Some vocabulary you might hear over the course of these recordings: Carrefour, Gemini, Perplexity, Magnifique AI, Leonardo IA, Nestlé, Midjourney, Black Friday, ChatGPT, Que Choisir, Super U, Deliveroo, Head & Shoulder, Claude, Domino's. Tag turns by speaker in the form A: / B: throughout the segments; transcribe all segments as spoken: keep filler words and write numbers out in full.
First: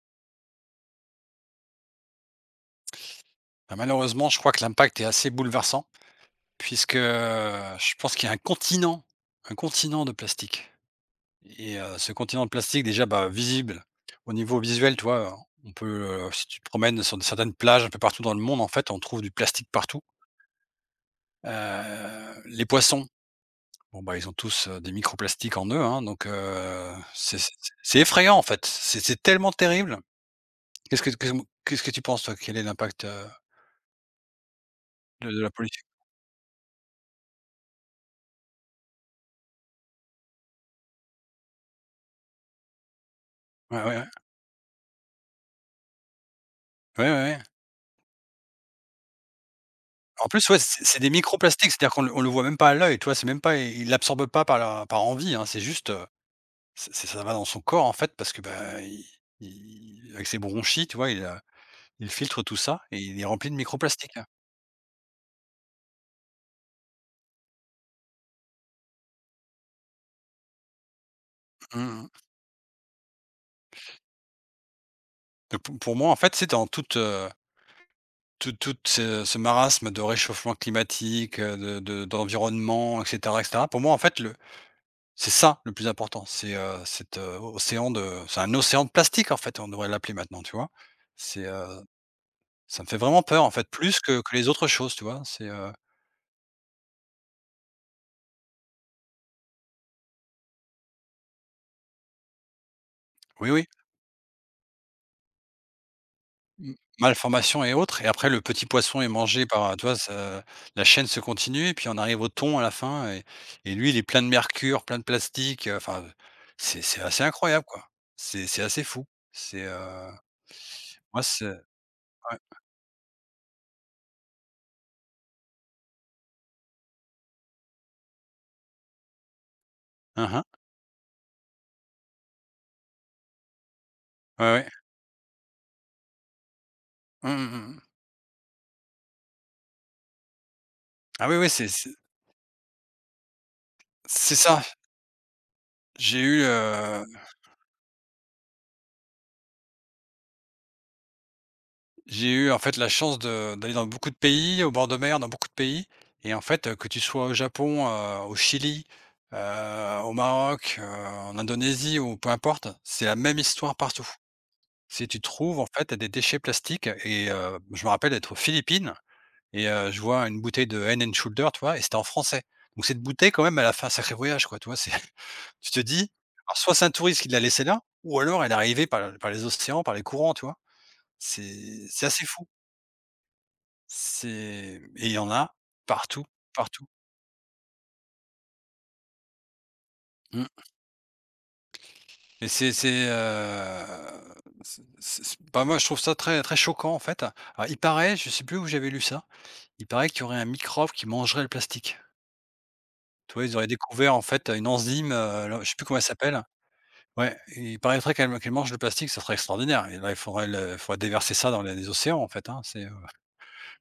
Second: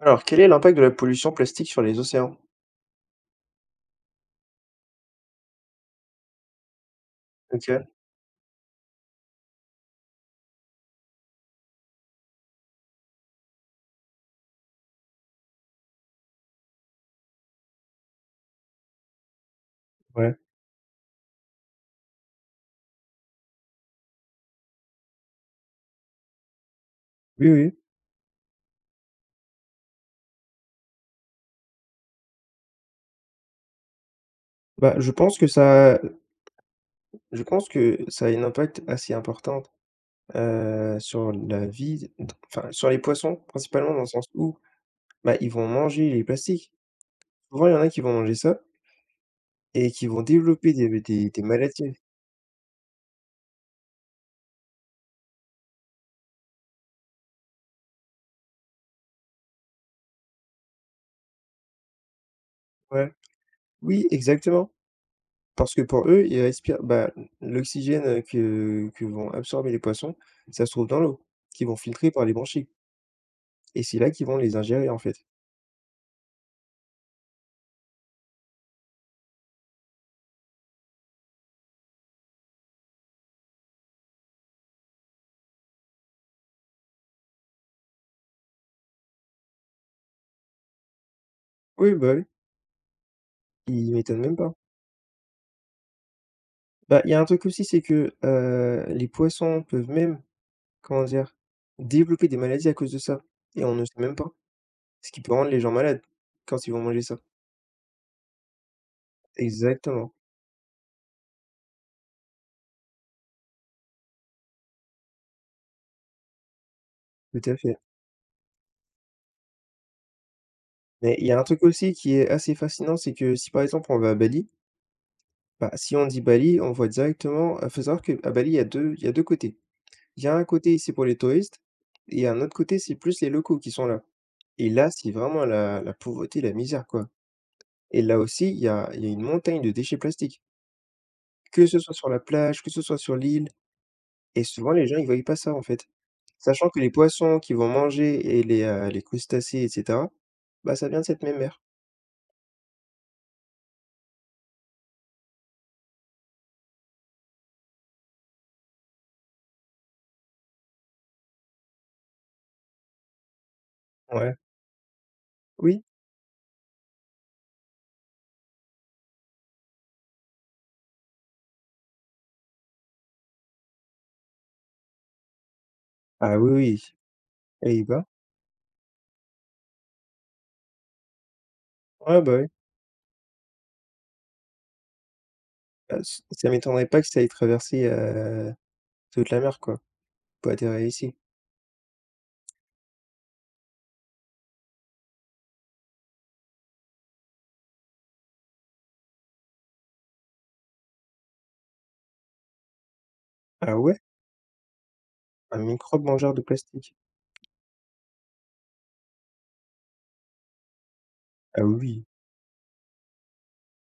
A: Alors, quel est l'impact de la pollution plastique sur les océans?
B: Bah, malheureusement, je crois que l'impact est assez bouleversant puisque, heu,
A: OK,
B: je pense qu'il y a un continent, un continent de plastique et heu, ce continent de plastique déjà, bah, visible au niveau visuel, tu vois? On peut, heu, si tu te promènes sur certaines plages un peu partout dans le monde, en fait, on trouve du plastique partout.
A: ouais.
B: Heu, les poissons, bon, bah, ils ont tous, heu, des microplastiques en eux, hein, donc heu, c'est
A: Oui,
B: c'est
A: oui.
B: c'est effrayant, en fait. C'est c'est tellement terrible. Qu'est-ce que qu'est-ce que qu'est-ce que tu penses, toi? Quel est l'impact, heu,
A: Bah, je
B: de
A: pense
B: de
A: que
B: la pollution?
A: ça je pense que ça a un impact assez important, heu, sur la vie, enfin, sur les poissons
B: Ouais, ouais,
A: principalement dans
B: ouais.
A: le sens où, bah, ils vont manger les plastiques.
B: Ouais, ouais, ouais.
A: Souvent, il y en a qui vont manger ça et qui vont
B: En plus, ouais,
A: développer
B: c'est c'est
A: des
B: des
A: des des
B: microplastiques, c'est-à-dire
A: maladies.
B: qu'on le on le voit même pas à l'œil, tu vois? C'est même pas il l'absorbe pas par la par envie, hein, c'est juste, heu, c'est c'est ça va dans son corps, en fait, parce que, bah, il il avec ses bronchies, tu vois, il, heu, il filtre tout ça et
A: Ouais.
B: il est rempli de
A: Oui,
B: microplastiques.
A: exactement. Parce que pour eux, ils respirent, bah, l'oxygène, que que vont absorber les poissons, ça se trouve dans l'eau, qu'ils vont
B: Mmh
A: filtrer par
B: mh.
A: les branchies et c'est là qu'ils vont les ingérer, en fait.
B: Donc pou pour moi, en fait, c'est dans toute, heu, tout tout ce ce marasme de réchauffement climatique, heu, de de d'environnement et cetera et cetera. Pour moi, en fait, le c'est ça le plus important, c'est, heu, cet, heu, océan de c'est un océan de plastique, en fait, on devrait l'appeler maintenant, tu vois? C'est, heu
A: Oui, bah, oui.
B: Ça me fait vraiment peur en fait,
A: Il
B: plus
A: m'étonne
B: que
A: même
B: que les
A: pas.
B: autres choses, tu vois? C'est, heu
A: Bah, il y a un truc aussi, c'est que, heu, les poissons peuvent même, comment dire? Développer des maladies à cause de ça
B: oui,
A: et
B: oui,
A: on ne sait même pas. Ce qui peut rendre les gens malades quand ils
B: m
A: vont manger ça.
B: malformation et autres et après le petit poisson est mangé par, tu vois?
A: Exactement,
B: Ça la chaîne se continue et puis on arrive au thon à la fin et et lui il est plein de mercure, plein de plastique, heu, enfin, c'est c'est assez
A: tout à
B: incroyable
A: fait.
B: quoi. C'est c'est assez fou. C'est, heu,
A: Mais
B: moi
A: il y a un
B: c'est
A: truc aussi qui est
B: Ouais.
A: assez fascinant, c'est que si par exemple on va à Bali, bah, si on dit Bali, on voit directement heu, faut savoir qu'à Bali, il y a deux, il y a deux côtés. Il y
B: Hein,
A: a
B: hein.
A: un côté, c'est pour les touristes et un autre côté, c'est plus les locaux qui sont là
B: Ouais, ouais.
A: et là, c'est vraiment la la pauvreté, la misère, quoi.
B: Mmh mh, mmh.
A: Et là aussi, il y a il y a une montagne de déchets plastiques,
B: Ah oui, oui,
A: que
B: c'est
A: ce
B: c'est
A: soit sur la plage, que ce soit sur l'île
B: c'est
A: et
B: ça.
A: souvent les gens, ils voient pas ça, en fait.
B: J'ai
A: Sachant que les
B: eu,
A: poissons qu'ils vont manger et les, heu, les crustacés et cetera, bah, ça vient de cette même mer.
B: J'ai eu en fait la chance de d'aller dans beaucoup de pays, au bord de mer, dans beaucoup de pays et en fait, heu, que tu sois au Japon, heu, au Chili, heu, au Maroc, heu, en Indonésie ou peu importe, c'est la même histoire partout.
A: Ouais.
B: Si tu trouves en
A: Oui.
B: fait des déchets plastiques et heu, je me rappelle être aux Philippines et heu, je vois une bouteille de Head& and Shoulder, tu vois? Et c'était en français. Donc cette bouteille quand même, elle a fait un sacré voyage quoi, tu vois? C'est tu te dis,
A: Ah oui,
B: alors soit c'est un
A: oui
B: touriste qui l'a laissée là
A: et bah
B: ou alors elle est arrivée par par les océans, par les courants, tu vois? C'est c'est
A: ouais,
B: assez
A: bah, oui.
B: fou. C'est Et il y en a
A: Bah, ç
B: partout,
A: ça m'étonnerait
B: partout.
A: pas que ça ait traversé, heu, toute la mer, quoi,
B: Mmh.
A: pour atterrir ici.
B: Et c'est c'est, heu, c'est c'est c'est Bah, moi, je trouve ça très très choquant, en fait. Alors il paraît, je sais plus où j'avais lu ça, il paraît qu'il y aurait un microbe qui mangerait le plastique. Tu vois, ils auraient
A: Ah ouais?
B: découvert, en fait, une enzyme, heu,
A: Un
B: alors je sais plus comment elle
A: microbe mangeur de
B: s'appelle.
A: plastique?
B: Ouais, il paraîtrait qu'elle qu'elle mange le plastique, ça serait extraordinaire et là, il faudrait le faudrait déverser ça
A: Ah
B: dans les les
A: oui,
B: océans, en fait, hein. C'est, heu,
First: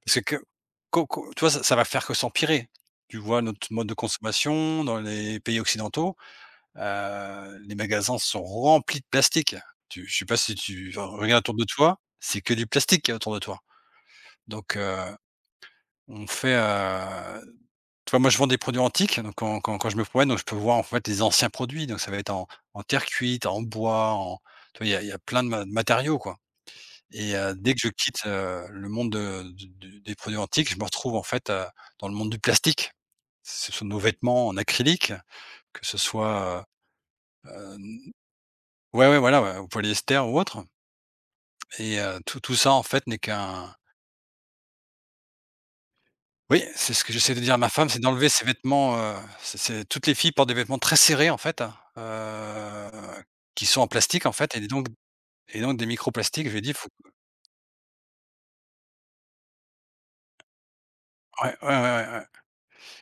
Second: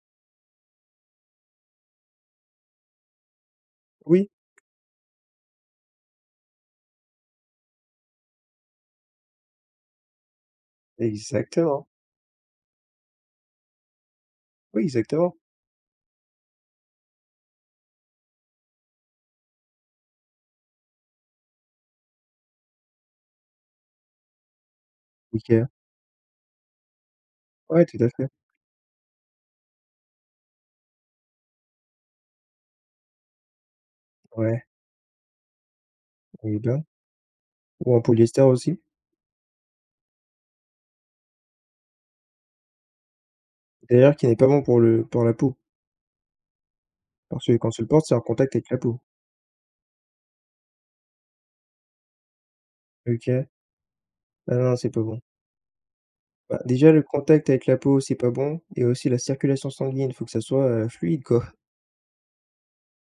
B: parce que que- co co Tu vois, ça ça va faire que s'empirer. Tu vois notre mode de
A: oui,
B: consommation dans les pays occidentaux. Heu, les magasins sont remplis de plastique. Tu Je sais pas si tu regardes autour de
A: exactement.
B: toi, c'est que du plastique qu'il y a autour de toi. Donc
A: Oui,
B: heu,
A: exactement.
B: on fait, heu tu vois, moi, je vends des produits antiques, donc quand quand quand je me promène, donc je peux voir, en fait, les anciens produits, donc ça va être en en terre cuite, en bois, en tu vois, il y a il y a plein de ma
A: OK.
B: de matériaux, quoi et heu, dès que
A: Ouais,
B: je
A: tout à
B: quitte,
A: fait.
B: heu, le monde de du du des produits antiques, je me retrouve, en fait, heu, dans le monde du plastique. Ce sont nos vêtements en
A: Ouais,
B: acrylique, que ce
A: ou
B: soit,
A: bien
B: heu
A: ou en polyester aussi,
B: Ouais, ouais, voilà, ouais, ou polyester ou autre et heu, tout tout ça, en fait, n'est qu'un
A: d'ailleurs qui n'est pas bon pour le pour la peau,
B: oui, c'est ce que j'essaie de
A: parce que
B: dire à ma
A: quand tu le
B: femme, c'est
A: portes, c'est en
B: d'enlever ses
A: contact avec la
B: vêtements,
A: peau.
B: heu, c'est c'est toutes les filles portent des vêtements très serrés, en fait, hein, heu,
A: OK.
B: qui sont en plastique, en
A: Ah
B: fait et
A: non, non,
B: donc
A: c'est pas bon.
B: et donc des microplastiques. Je lui
A: Bah,
B: ai dit: «Faut»
A: déjà le contact avec la peau, c'est pas bon et aussi la circulation sanguine, faut que ça soit, heu, fluide quoi.
B: ouais, ouais, ouais, ouais, ouais.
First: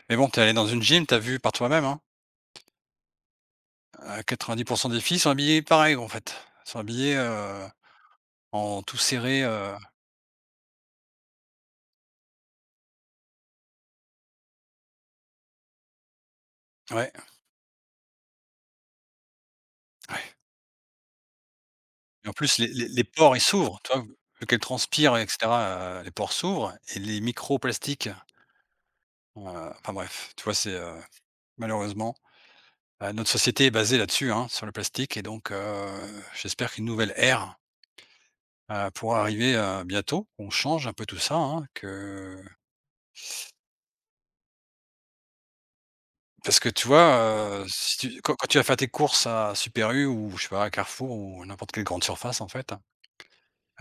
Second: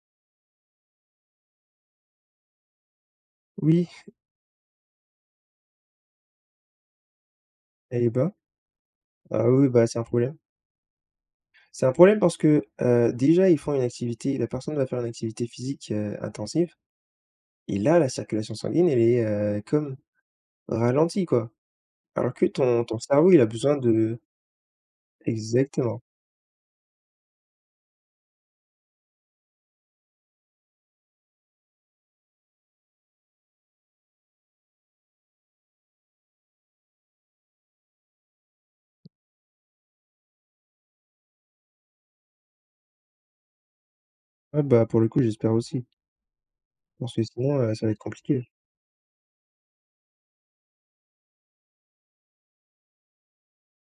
B: Mais bon, tu es dans une gym, t'as vu par toi-même, hein,
A: Oui,
B: heu, quatre-vingt-dix des filles sont habillées pareil, en fait. Sont habillées, heu,
A: et bah,
B: en tout serré,
A: ah oui,
B: heu,
A: bah, c'est un problème. C'est un problème parce que, heu, déjà ils font une activité la personne va faire une activité physique, heu, intensive
B: ouais,
A: et là, la circulation sanguine elle est, heu, comme
B: ouais.
A: ralentie quoi.
B: Et
A: Alors
B: en
A: que
B: plus, les
A: ton
B: les
A: ton
B: les
A: cerveau
B: pores,
A: il
B: ils
A: a besoin
B: s'ouvrent, tu vois?
A: de
B: Vu qu'elle transpire et
A: exactement.
B: cetera, heu, les pores s'ouvrent et les microplastiques, heu, enfin bref, tu vois? C'est, heu, malheureusement, heu, notre société est basée là-dessus, hein, sur le plastique et donc heu, j'espère qu'une nouvelle ère, heu, pourra arriver, heu, bientôt, qu'on change un peu tout ça, hein, que
A: Ouais, bah, pour le coup, j'espère aussi.
B: parce que tu
A: Parce que sinon,
B: vois, heu,
A: heu, ça va être
B: si tu quand
A: compliqué.
B: quand tu vas faire tes courses à Super U ou je sais pas, à Carrefour ou n'importe quelle grande surface, en fait.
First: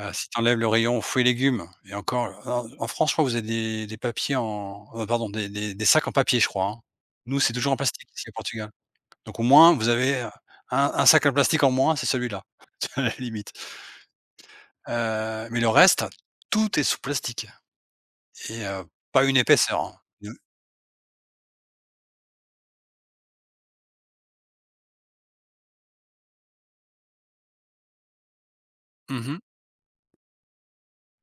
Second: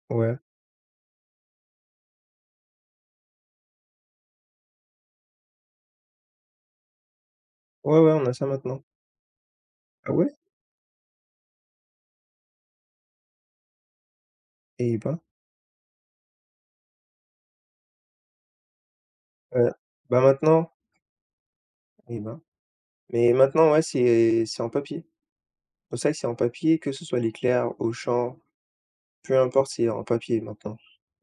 B: Heu, si
A: Ouais.
B: tu enlèves le rayon fruits et légumes et encore, en en France, je crois, vous avez des des papiers en heu, pardon, des des des sacs en papier, je crois, hein. Nous, c'est toujours en
A: Ouais,
B: plastique
A: ouais, on
B: ici
A: a
B: au
A: ça
B: Portugal.
A: maintenant.
B: Donc au moins, vous
A: Ah
B: avez, heu,
A: ouais?
B: un un sac en plastique en moins, c'est celui-là, à la limite.
A: Eh ben,
B: Heu, mais le reste, tout est sous plastique et heu, pas une
A: heu,
B: épaisseur, hein.
A: bah,
B: Mmh.
A: maintenant eh ben, mais maintenant, ouais, c'est c'est en papier. Pour ça que c'est en papier, que ce soit Leclerc, Auchan, peu
B: Mmh.
A: importe, c'est en papier maintenant.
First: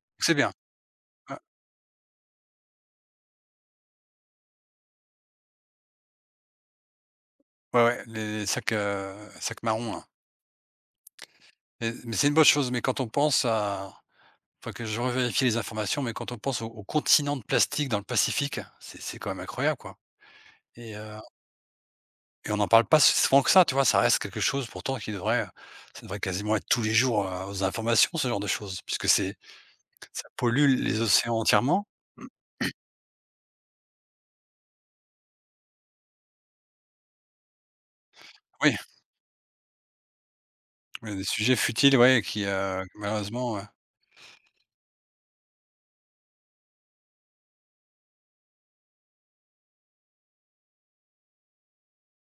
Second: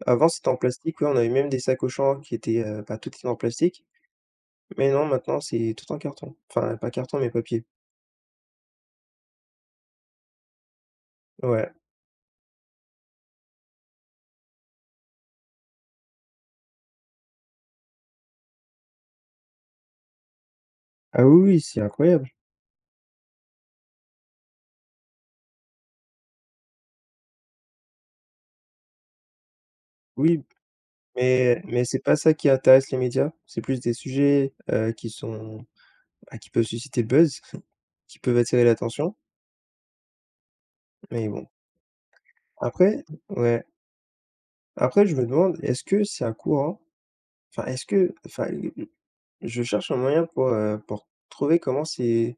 A: Avant,
B: C'est
A: c'était
B: bien.
A: en plastique, ouais, on avait
B: Ouais,
A: même des sacs Auchan qui étaient, heu, bah, tout était en plastique, mais non, maintenant, c'est tout en carton. Enfin, pas carton, mais papier.
B: ouais, ouais, les sacs, heu, sacs marrons, là.
A: Ouais.
B: Mais mais c'est une bonne chose, mais quand on pense à faut que je revérifie les informations, mais quand on pense au au continent de plastique dans le Pacifique, c'est c'est quand même incroyable, quoi et heu
A: Ah oui, oui, c'est incroyable.
B: et on n'en parle pas si souvent que ça, tu vois? Ça reste quelque chose pourtant qui devrait, ça devrait quasiment être tous les jours, heu, aux informations, ce genre de choses, puisque c'est ça
A: Oui,
B: pollue les océans
A: mais mais
B: entièrement.
A: c'est pas ça qui intéresse les médias, c'est plus des sujets, heu, qui sont Ah qui peuvent susciter le buzz, qui peuvent attirer
B: Oui,
A: l'attention,
B: oui, des
A: mais bon.
B: sujets futiles, ouais, qui, heu,
A: Après
B: malheureusement,
A: ouais,
B: heu
A: après je me demande, est-ce que c'est un courant? Enfin, est-ce que enfin, je cherche un moyen pour, heu, pour trouver comment c'est,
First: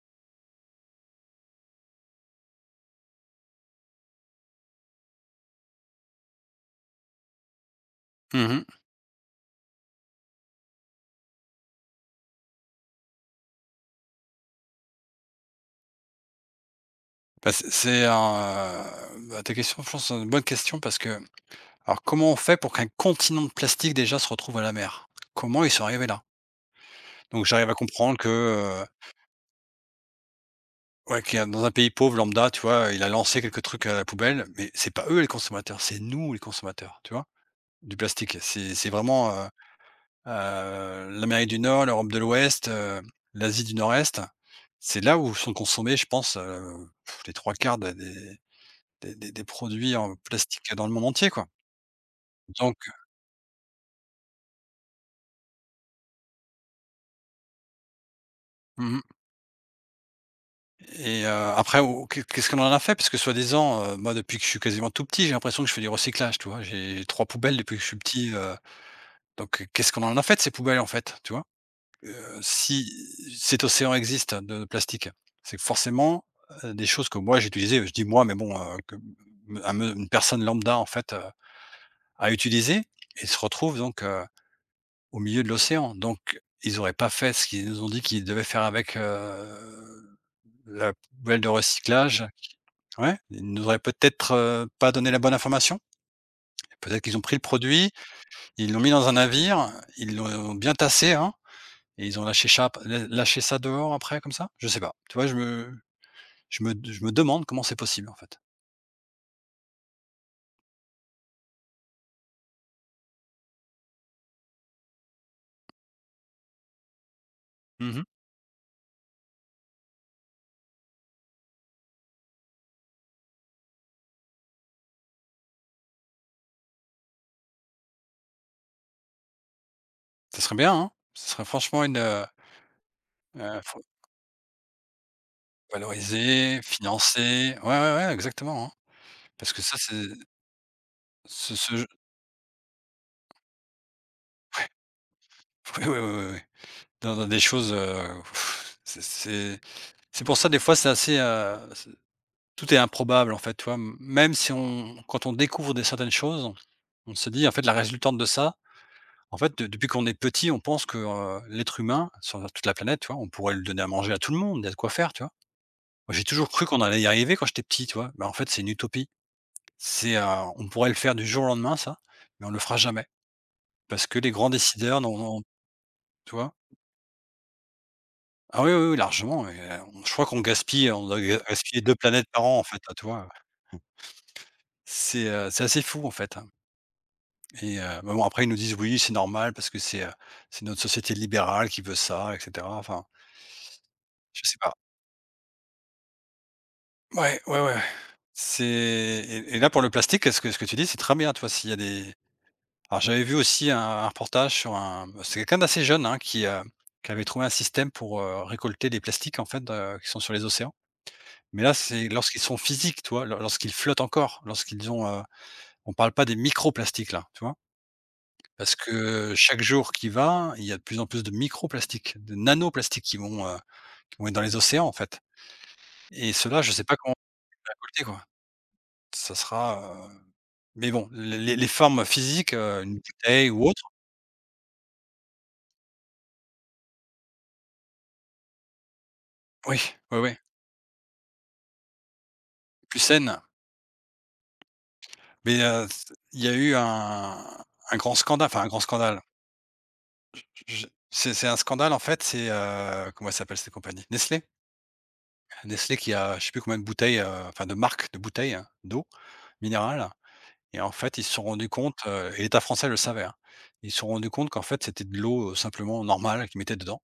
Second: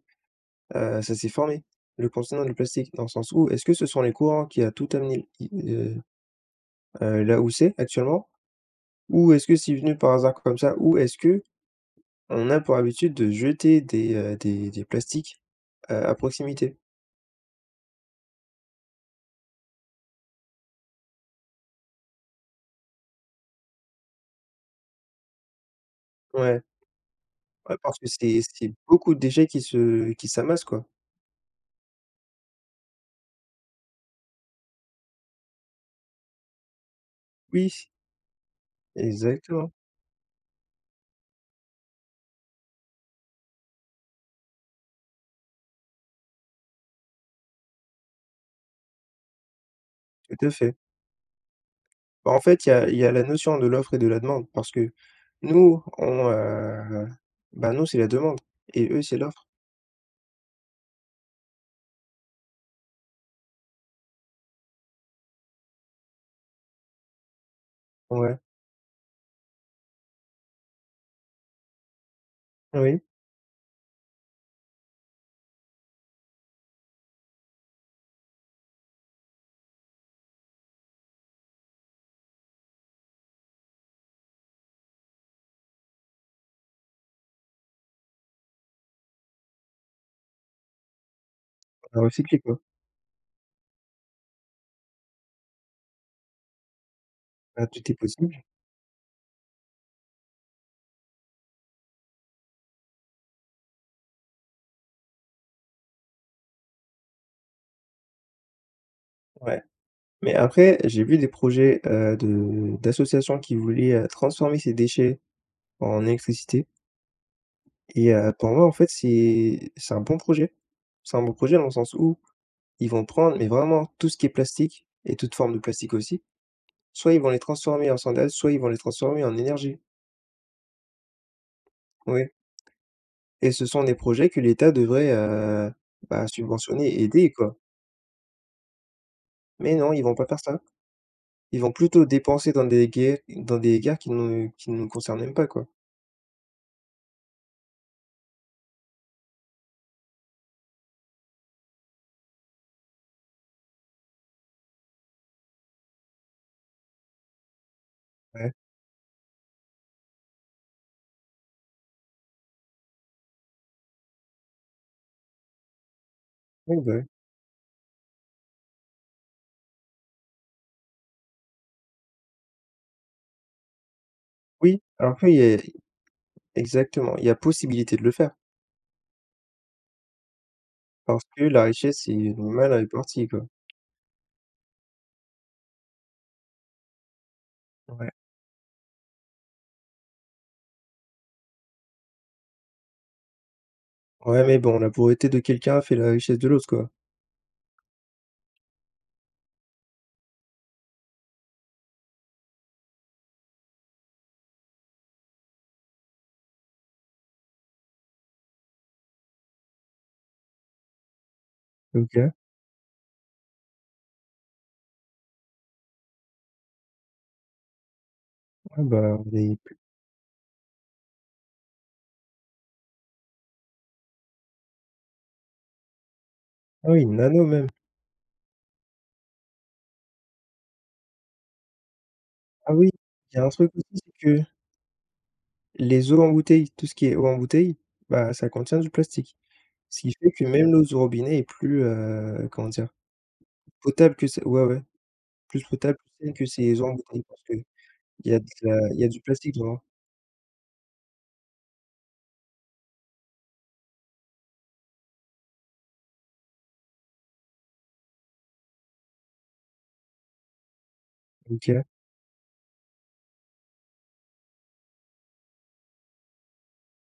A: heu, ça s'est formé, le continent du plastique, dans le sens où, est-ce que ce sont les courants qui a tout amené i heu là où c'est actuellement?
B: mmh.
A: Ou est-ce que c'est venu par hasard comme ça? Ou est-ce que on a pour habitude de jeter des, heu, des des plastiques, heu, à proximité?
B: Bah, c'est c'est un, euh, bah, ta question, je pense, c'est une bonne question parce que alors comment on fait pour qu'un continent de plastique déjà se retrouve à la mer? Comment ils sont arrivés là?
A: Ouais,
B: Donc j'arrive à
A: ouais parce que
B: comprendre que,
A: c'est c'est
B: euh,
A: beaucoup de déchets qui se qui s'amassent, quoi.
B: ouais, qui a dans un pays pauvre lambda, tu vois, il a lancé quelques trucs à la poubelle, mais c'est pas eux les consommateurs, c'est nous les consommateurs, tu vois?
A: Oui,
B: Du plastique. C'est c'est vraiment, heu
A: exactement,
B: heu, l'Amérique du Nord, l'Europe de l'Ouest, heu, l'Asie du Nord-Est. C'est là où sont consommés, je pense, heu, les trois quarts des des des des des produits en
A: tout à fait.
B: plastique dans le monde entier, quoi.
A: Bah, en fait, il y
B: Donc
A: a il y a la notion de l'offre et de la demande parce que nous, on, heu, bah, nous, c'est la demande et eux,
B: mmh.
A: c'est l'offre.
B: Et heu, après au qu'est qu'est-ce qu'on en a fait? Parce que soi-disant, heu, moi depuis que je suis quasiment tout petit, j'ai l'impression que je fais du recyclage, tu vois? J'ai trois poubelles depuis que je suis petit,
A: Ouais,
B: euh, donc heu, qu'est-ce qu'on en a fait de ces poubelles, en fait, tu vois? Heu, si
A: oui,
B: cet océan existe de plastique, c'est que forcément, heu, des choses que moi j'ai utilisées, je dis «moi» mais bon, heu, que me un me une personne lambda, en fait, heu, a utilisé et se retrouve donc heu, au milieu de l'océan. Donc ils auraient pas fait ce qu'ils nous ont dit qu'ils devaient faire avec, heu, la poubelle de
A: on
B: recyclage.
A: recycler, quoi.
B: Ouais, ils nous auraient peut-être, heu, pas donné la bonne information. Peut-être qu'ils ont pris le
A: Bah, tout
B: produit,
A: est possible,
B: ils l'ont mis dans un navire, ils l'ont bien tassé, hein. Et ils ont lâché chap lâché ça dehors après comme ça? Je sais pas. Tu vois, je me je me je me demande comment c'est possible, en fait.
A: ouais. Mais après, j'ai vu des projets, heu, de d'associations qui voulaient, heu, transformer ces déchets en électricité
B: Mmh.
A: et heu, pour moi, en fait, c'est c'est un bon projet. C'est un bon projet dans le sens où ils vont prendre, mais vraiment tout ce qui est plastique et toute forme de plastique aussi Soit ils vont les transformer en sandales, soit ils vont les transformer en énergie,
B: Ça serait bien, hein? Ce serait franchement une, heu
A: oui et
B: heu,
A: ce sont
B: faut
A: des projets que l'État devrait, heu, bah,
B: valoriser,
A: subventionner, aider, quoi.
B: financer. Ouais, ouais, ouais, exactement, hein. Parce que
A: Mais
B: ça,
A: non,
B: c'est
A: ils vont pas faire ça.
B: ce
A: Ils vont
B: ce je
A: plutôt dépenser dans des guerres dans des guerres qui nous qui ne nous concernent même pas, quoi.
B: oui, oui, oui, oui, oui. Dans dans des choses, heu, c'est c'est c'est pour ça des fois c'est assez, heu, tout est improbable en fait, tu vois? M Même si on quand on découvre des certaines choses, on se dit en fait la résultante de
A: Ouais,
B: ça, en fait, de depuis qu'on est petit, on pense que, heu, l'être humain sur toute la planète, tu vois? On pourrait le donner à manger à tout le monde, il y a de quoi faire, tu vois? Moi, j'ai toujours cru
A: oui,
B: qu'on
A: bah,
B: allait
A: oui.
B: y arriver quand j'étais petit, tu vois? Mais en fait, c'est une utopie. C'est, heu, on pourrait le faire du jour au lendemain ça, mais on le fera jamais parce que les grands
A: Oui,
B: décideurs n'en
A: alors que
B: ont
A: y a
B: tu vois?
A: exactement, il y a possibilité de le faire
B: Ah oui, oui, oui, largement. et heu, on Je crois qu'on gaspille, on doit
A: parce
B: ga
A: que la
B: gaspiller deux
A: richesse
B: planètes
A: est
B: par an en
A: mal
B: fait, là, tu vois?
A: répartie, quoi.
B: C'est, heu, c'est assez fou en fait, hein. Et heu,
A: Ouais.
B: mais bon, après ils nous disent: «Oui, c'est normal parce que c'est, heu, c'est notre société libérale qui veut ça et cetera», enfin, je
A: Ouais,
B: sais
A: mais
B: pas.
A: bon, la pauvreté de quelqu'un fait la richesse de l'autre, quoi.
B: Ouais, ouais, ouais, ouais. C'est et et là pour le plastique, ce que ce que tu dis, c'est très bien, toi. S'il y a des, alors, j'avais vu aussi un un reportage sur un c'est quelqu'un d'assez jeune, hein, qui, heu, qui avait trouvé un système pour, heu, récolter les plastiques en fait, heu, qui sont sur les océans. Mais là, c'est
A: OK. Ouais,
B: lorsqu'ils sont physiques, toi, lorsqu'ils flottent encore, lorsqu'ils ont, heu On parle pas des microplastiques là, tu vois? Parce
A: bah,
B: que
A: des
B: chaque jour qui va, il y a de plus en plus de microplastiques, de nanoplastiques qui vont, heu, qui vont être dans les océans, en fait, et cela, là je sais
A: ah
B: pas
A: oui,
B: comment
A: Nano
B: on
A: même.
B: va récolter, quoi. Ça sera, heu mais bon, les les les formes physiques,
A: Ah
B: heu,
A: oui,
B: une
A: il y a
B: bouteille
A: un
B: ou
A: truc
B: autre.
A: aussi, c'est que les eaux en bouteille, tout ce qui est eau en bouteille, bah, ça contient du plastique.
B: Oui,
A: Ce qui
B: oui,
A: fait
B: oui,
A: que même l'eau du robinet est plus, heu, comment dire?
B: plus saine.
A: Potable que ce ouais, ouais,
B: Mais,
A: plus
B: heu,
A: potable que
B: c
A: celle
B: Il
A: que
B: y a eu
A: ces eaux en bouteille parce
B: un
A: que
B: un grand
A: Il y a de
B: scandale, enfin un grand
A: la il y a du
B: scandale.
A: plastique dedans?
B: Je c'est c'est un scandale, en fait, c'est, heu, comment elle s'appelle cette compagnie? Nestlé. Nestlé qui a, je sais plus combien de bouteilles, heu, enfin de marques de bouteilles, hein, d'eau minérale. Et en fait, ils se sont rendus
A: OK.
B: compte, heu, et l'État français le savait, hein. Ils se sont rendus compte qu'en fait, c'était de l'eau, heu, simplement normale qu'ils mettaient dedans,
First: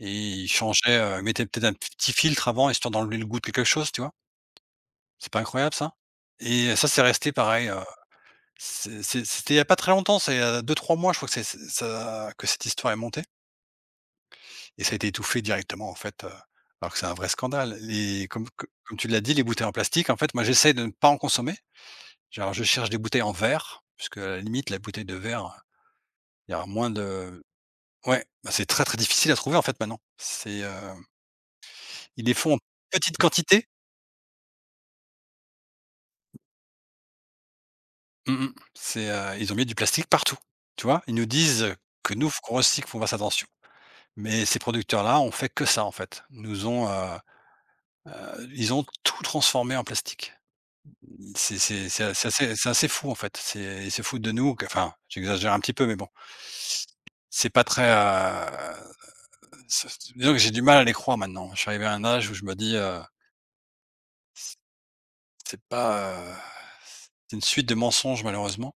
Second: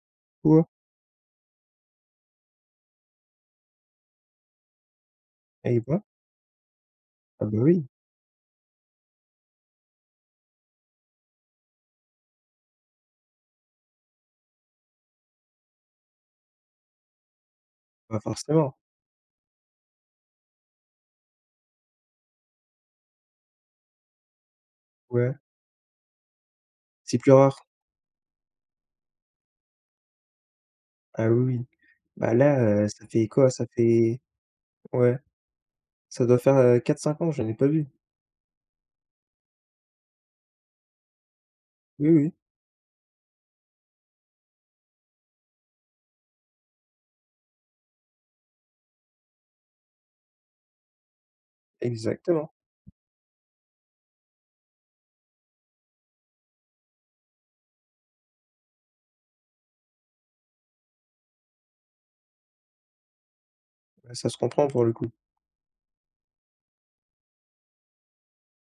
B: et ils
A: Quoi?
B: changeaient, heu, ils mettaient peut-être un petit filtre avant, histoire d'enlever le goût de quelque chose, tu vois? C'est pas incroyable
A: Eh
B: ça?
A: bah,
B: Et ça, c'est resté
A: ah bah,
B: pareil, heu,
A: oui,
B: c'est c'est c'était il y a pas très longtemps, c'est, heu, deux trois mois, je crois que c'est c'est ça, que cette histoire est montée et ça a été étouffé directement en fait, heu, alors que c'est un vrai scandale.
A: bah,
B: Les Comme co
A: forcément,
B: comme tu l'as dit, les bouteilles en plastique, en fait, moi, j'essaie de ne pas en consommer. Genre, je cherche des bouteilles en verre, puisque à la limite, la bouteille de
A: ouais.
B: verre, il y aura moins
A: C'est plus
B: de.
A: rare.
B: Ouais, bah, c'est très, très difficile à trouver, en fait, maintenant. C'est, heu,
A: Ah oui, oui.
B: ils
A: Bah,
B: les font en
A: là, heu, ça
B: petite
A: fait quoi? Ça
B: quantité.
A: fait ouais, ça doit faire, heu, quatre cinq ans que j'en ai pas vu.
B: Mmh mh. C'est, heu, ils ont mis du plastique partout, tu vois? Ils nous disent
A: Oui,
B: que nous,
A: oui,
B: faut qu'on recycle, qu'on fasse attention. Mais ces producteurs-là ont fait que ça, en fait. Nous ont, heu heu, ils ont tout transformé en plastique. C'est c'est c'est c'est
A: exactement.
B: assez c'est assez fou, en fait. C'est ils se foutent de nous que, enfin, j'exagère un petit peu, mais bon. C'est pas très, heu, c Disons que j'ai du mal à les croire maintenant. Je suis arrivé à un âge où je me dis, heu
A: Bah, ça se comprend pour le coup.
B: C'est pas, heu, c'est une suite de mensonges malheureusement,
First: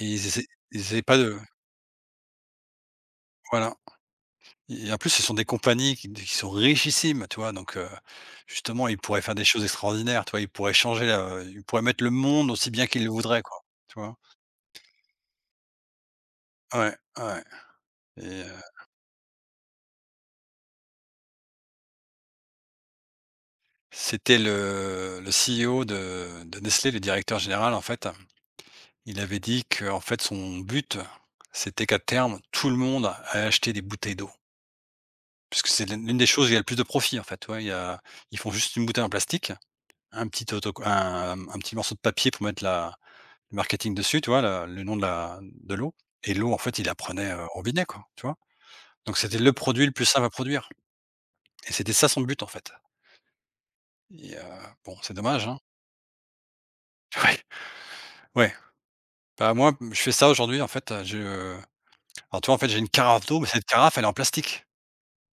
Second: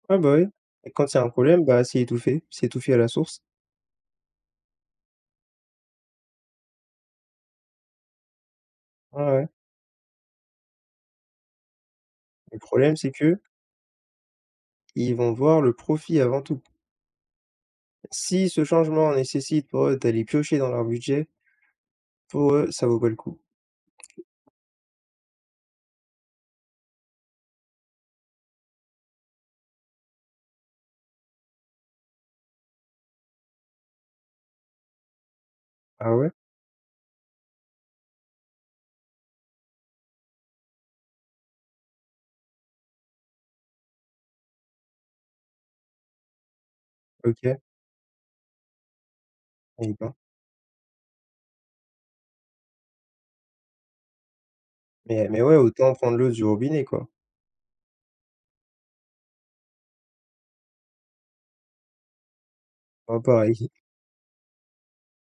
B: et ils
A: Ah bah, oui
B: essaient, ils
A: et
B: essaient
A: quand il
B: pas
A: y a un
B: de,
A: problème, bah, c'est étouffé, c'est étouffé à la source.
B: voilà, et en plus ce sont des compagnies qui qui sont richissimes, tu vois? Donc heu, justement, ils
A: Ouais,
B: pourraient faire des
A: ouais.
B: choses extraordinaires, tu vois? Ils pourraient changer la, ils pourraient mettre le monde
A: Le
B: aussi bien
A: problème,
B: qu'ils
A: c'est
B: le voudraient, quoi, tu vois?
A: qu'ils vont voir le profit avant tout.
B: Ouais, ouais, et
A: Si
B: heu,
A: ce changement nécessite pour eux d'aller piocher dans leur budget, pour eux, ça vaut pas le coup.
B: c'était le le si i o de de Nestlé, le directeur général, en fait, il avait dit que, en fait, son but c'était qu'à terme tout le monde allait acheter des bouteilles d'eau. Puisque c'est
A: Ah
B: l'une des
A: ouais?
B: choses où il y a le plus de profit en fait, ouais, il y a, ils font juste une bouteille en plastique, un petit auto un un petit morceau de papier pour mettre la le marketing dessus, tu vois? La Le nom de la, de l'eau, et l'eau en fait, il la prenait, heu, au
A: OK.
B: robinet, quoi, tu vois? Donc c'était le produit le
A: Eh
B: plus
A: ben.
B: simple à produire, et c'était ça son but en fait, et heu, bon, c'est
A: Mais mais
B: dommage,
A: ouais,
B: hein?
A: autant prendre l'eau du robinet, quoi.
B: Ouais, ouais. Bah, moi, je fais ça aujourd'hui en fait, heu, je alors tu vois, en fait, j'ai une
A: Pas
B: carafe d'eau, mais cette
A: pareil.
B: carafe elle est en plastique,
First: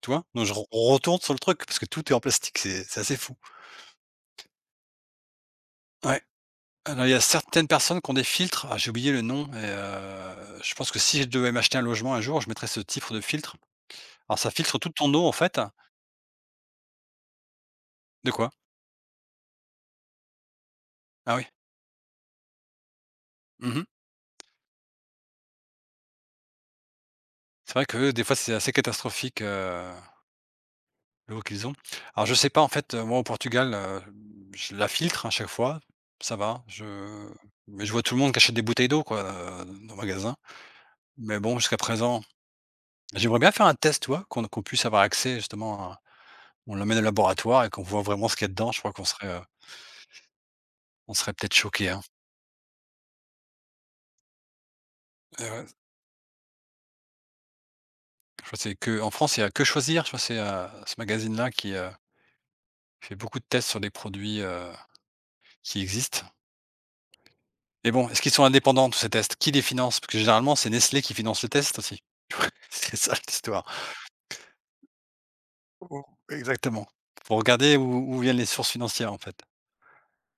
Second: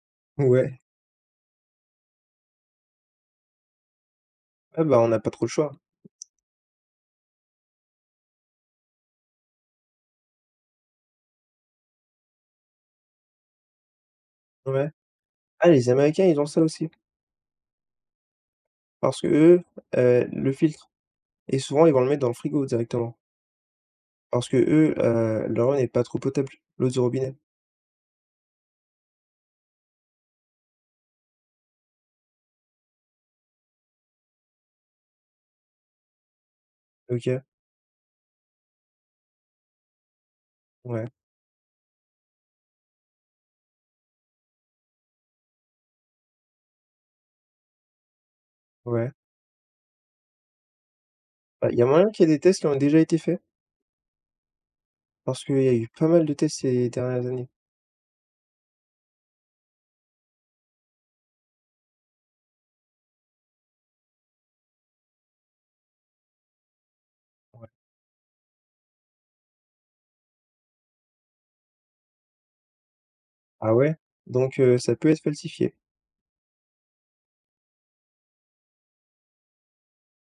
B: tu vois? Donc je re
A: Ouais.
B: retourne sur le truc parce que tout est en plastique, c'est c'est assez fou.
A: Ah bah, on n'a pas trop le choix.
B: Ouais. Alors, il y a certaines personnes qui ont des filtres. Ah, j'ai oublié le nom, et heu, je pense que si je devais m'acheter un logement un jour, je mettrais ce type de filtre. Alors ça filtre
A: Ouais.
B: toute ton eau en fait.
A: Ah, les Américains, ils ont ça aussi.
B: De quoi?
A: Parce qu'eux, heu, le filtre
B: Ah oui.
A: et souvent, ils vont le mettre dans le frigo directement.
B: Mmh.
A: Parce qu'eux, heu, leur eau n'est pas trop potable, l'eau du robinet.
B: C'est vrai que des fois, c'est assez catastrophique, heu, l'eau qu'ils ont. Alors je sais pas en fait, heu, moi au Portugal, heu, je la filtre à chaque fois, ça va, je.
A: OK.
B: Mais je vois tout le monde qui achète des bouteilles d'eau, quoi, heu, dans le magasin.
A: Ouais,
B: Mais bon, jusqu'à présent, j'aimerais bien faire un test, tu vois? Qu'on, qu'on puisse avoir accès justement à, on l'emmène au laboratoire et qu'on voit vraiment ce qu'il y a dedans. Je crois qu'on
A: ouais.
B: serait, euh, on serait peut-être
A: Bah, il y a
B: choqué, hein.
A: moyen qu'il y ait des tests qui ont déjà été faits,
B: Et
A: parce qu'il
B: ouais,
A: y a eu pas mal de tests ces dernières années.
B: je crois que c'est, que en France, il y a Que Choisir, je crois que c'est, heu, ce magazine-là qui, heu, fait beaucoup de tests sur des produits, heu, qui existent.
A: Ouais.
B: Mais bon, est-ce qu'ils sont indépendants tous ces tests? Qui les finance? Parce que généralement, c'est Nestlé qui finance les tests aussi. C'est ça l'histoire.
A: Ah ouais? Donc heu, ça peut être falsifié.
B: Oh, exactement. Faut regarder où, où viennent les sources financières, en fait.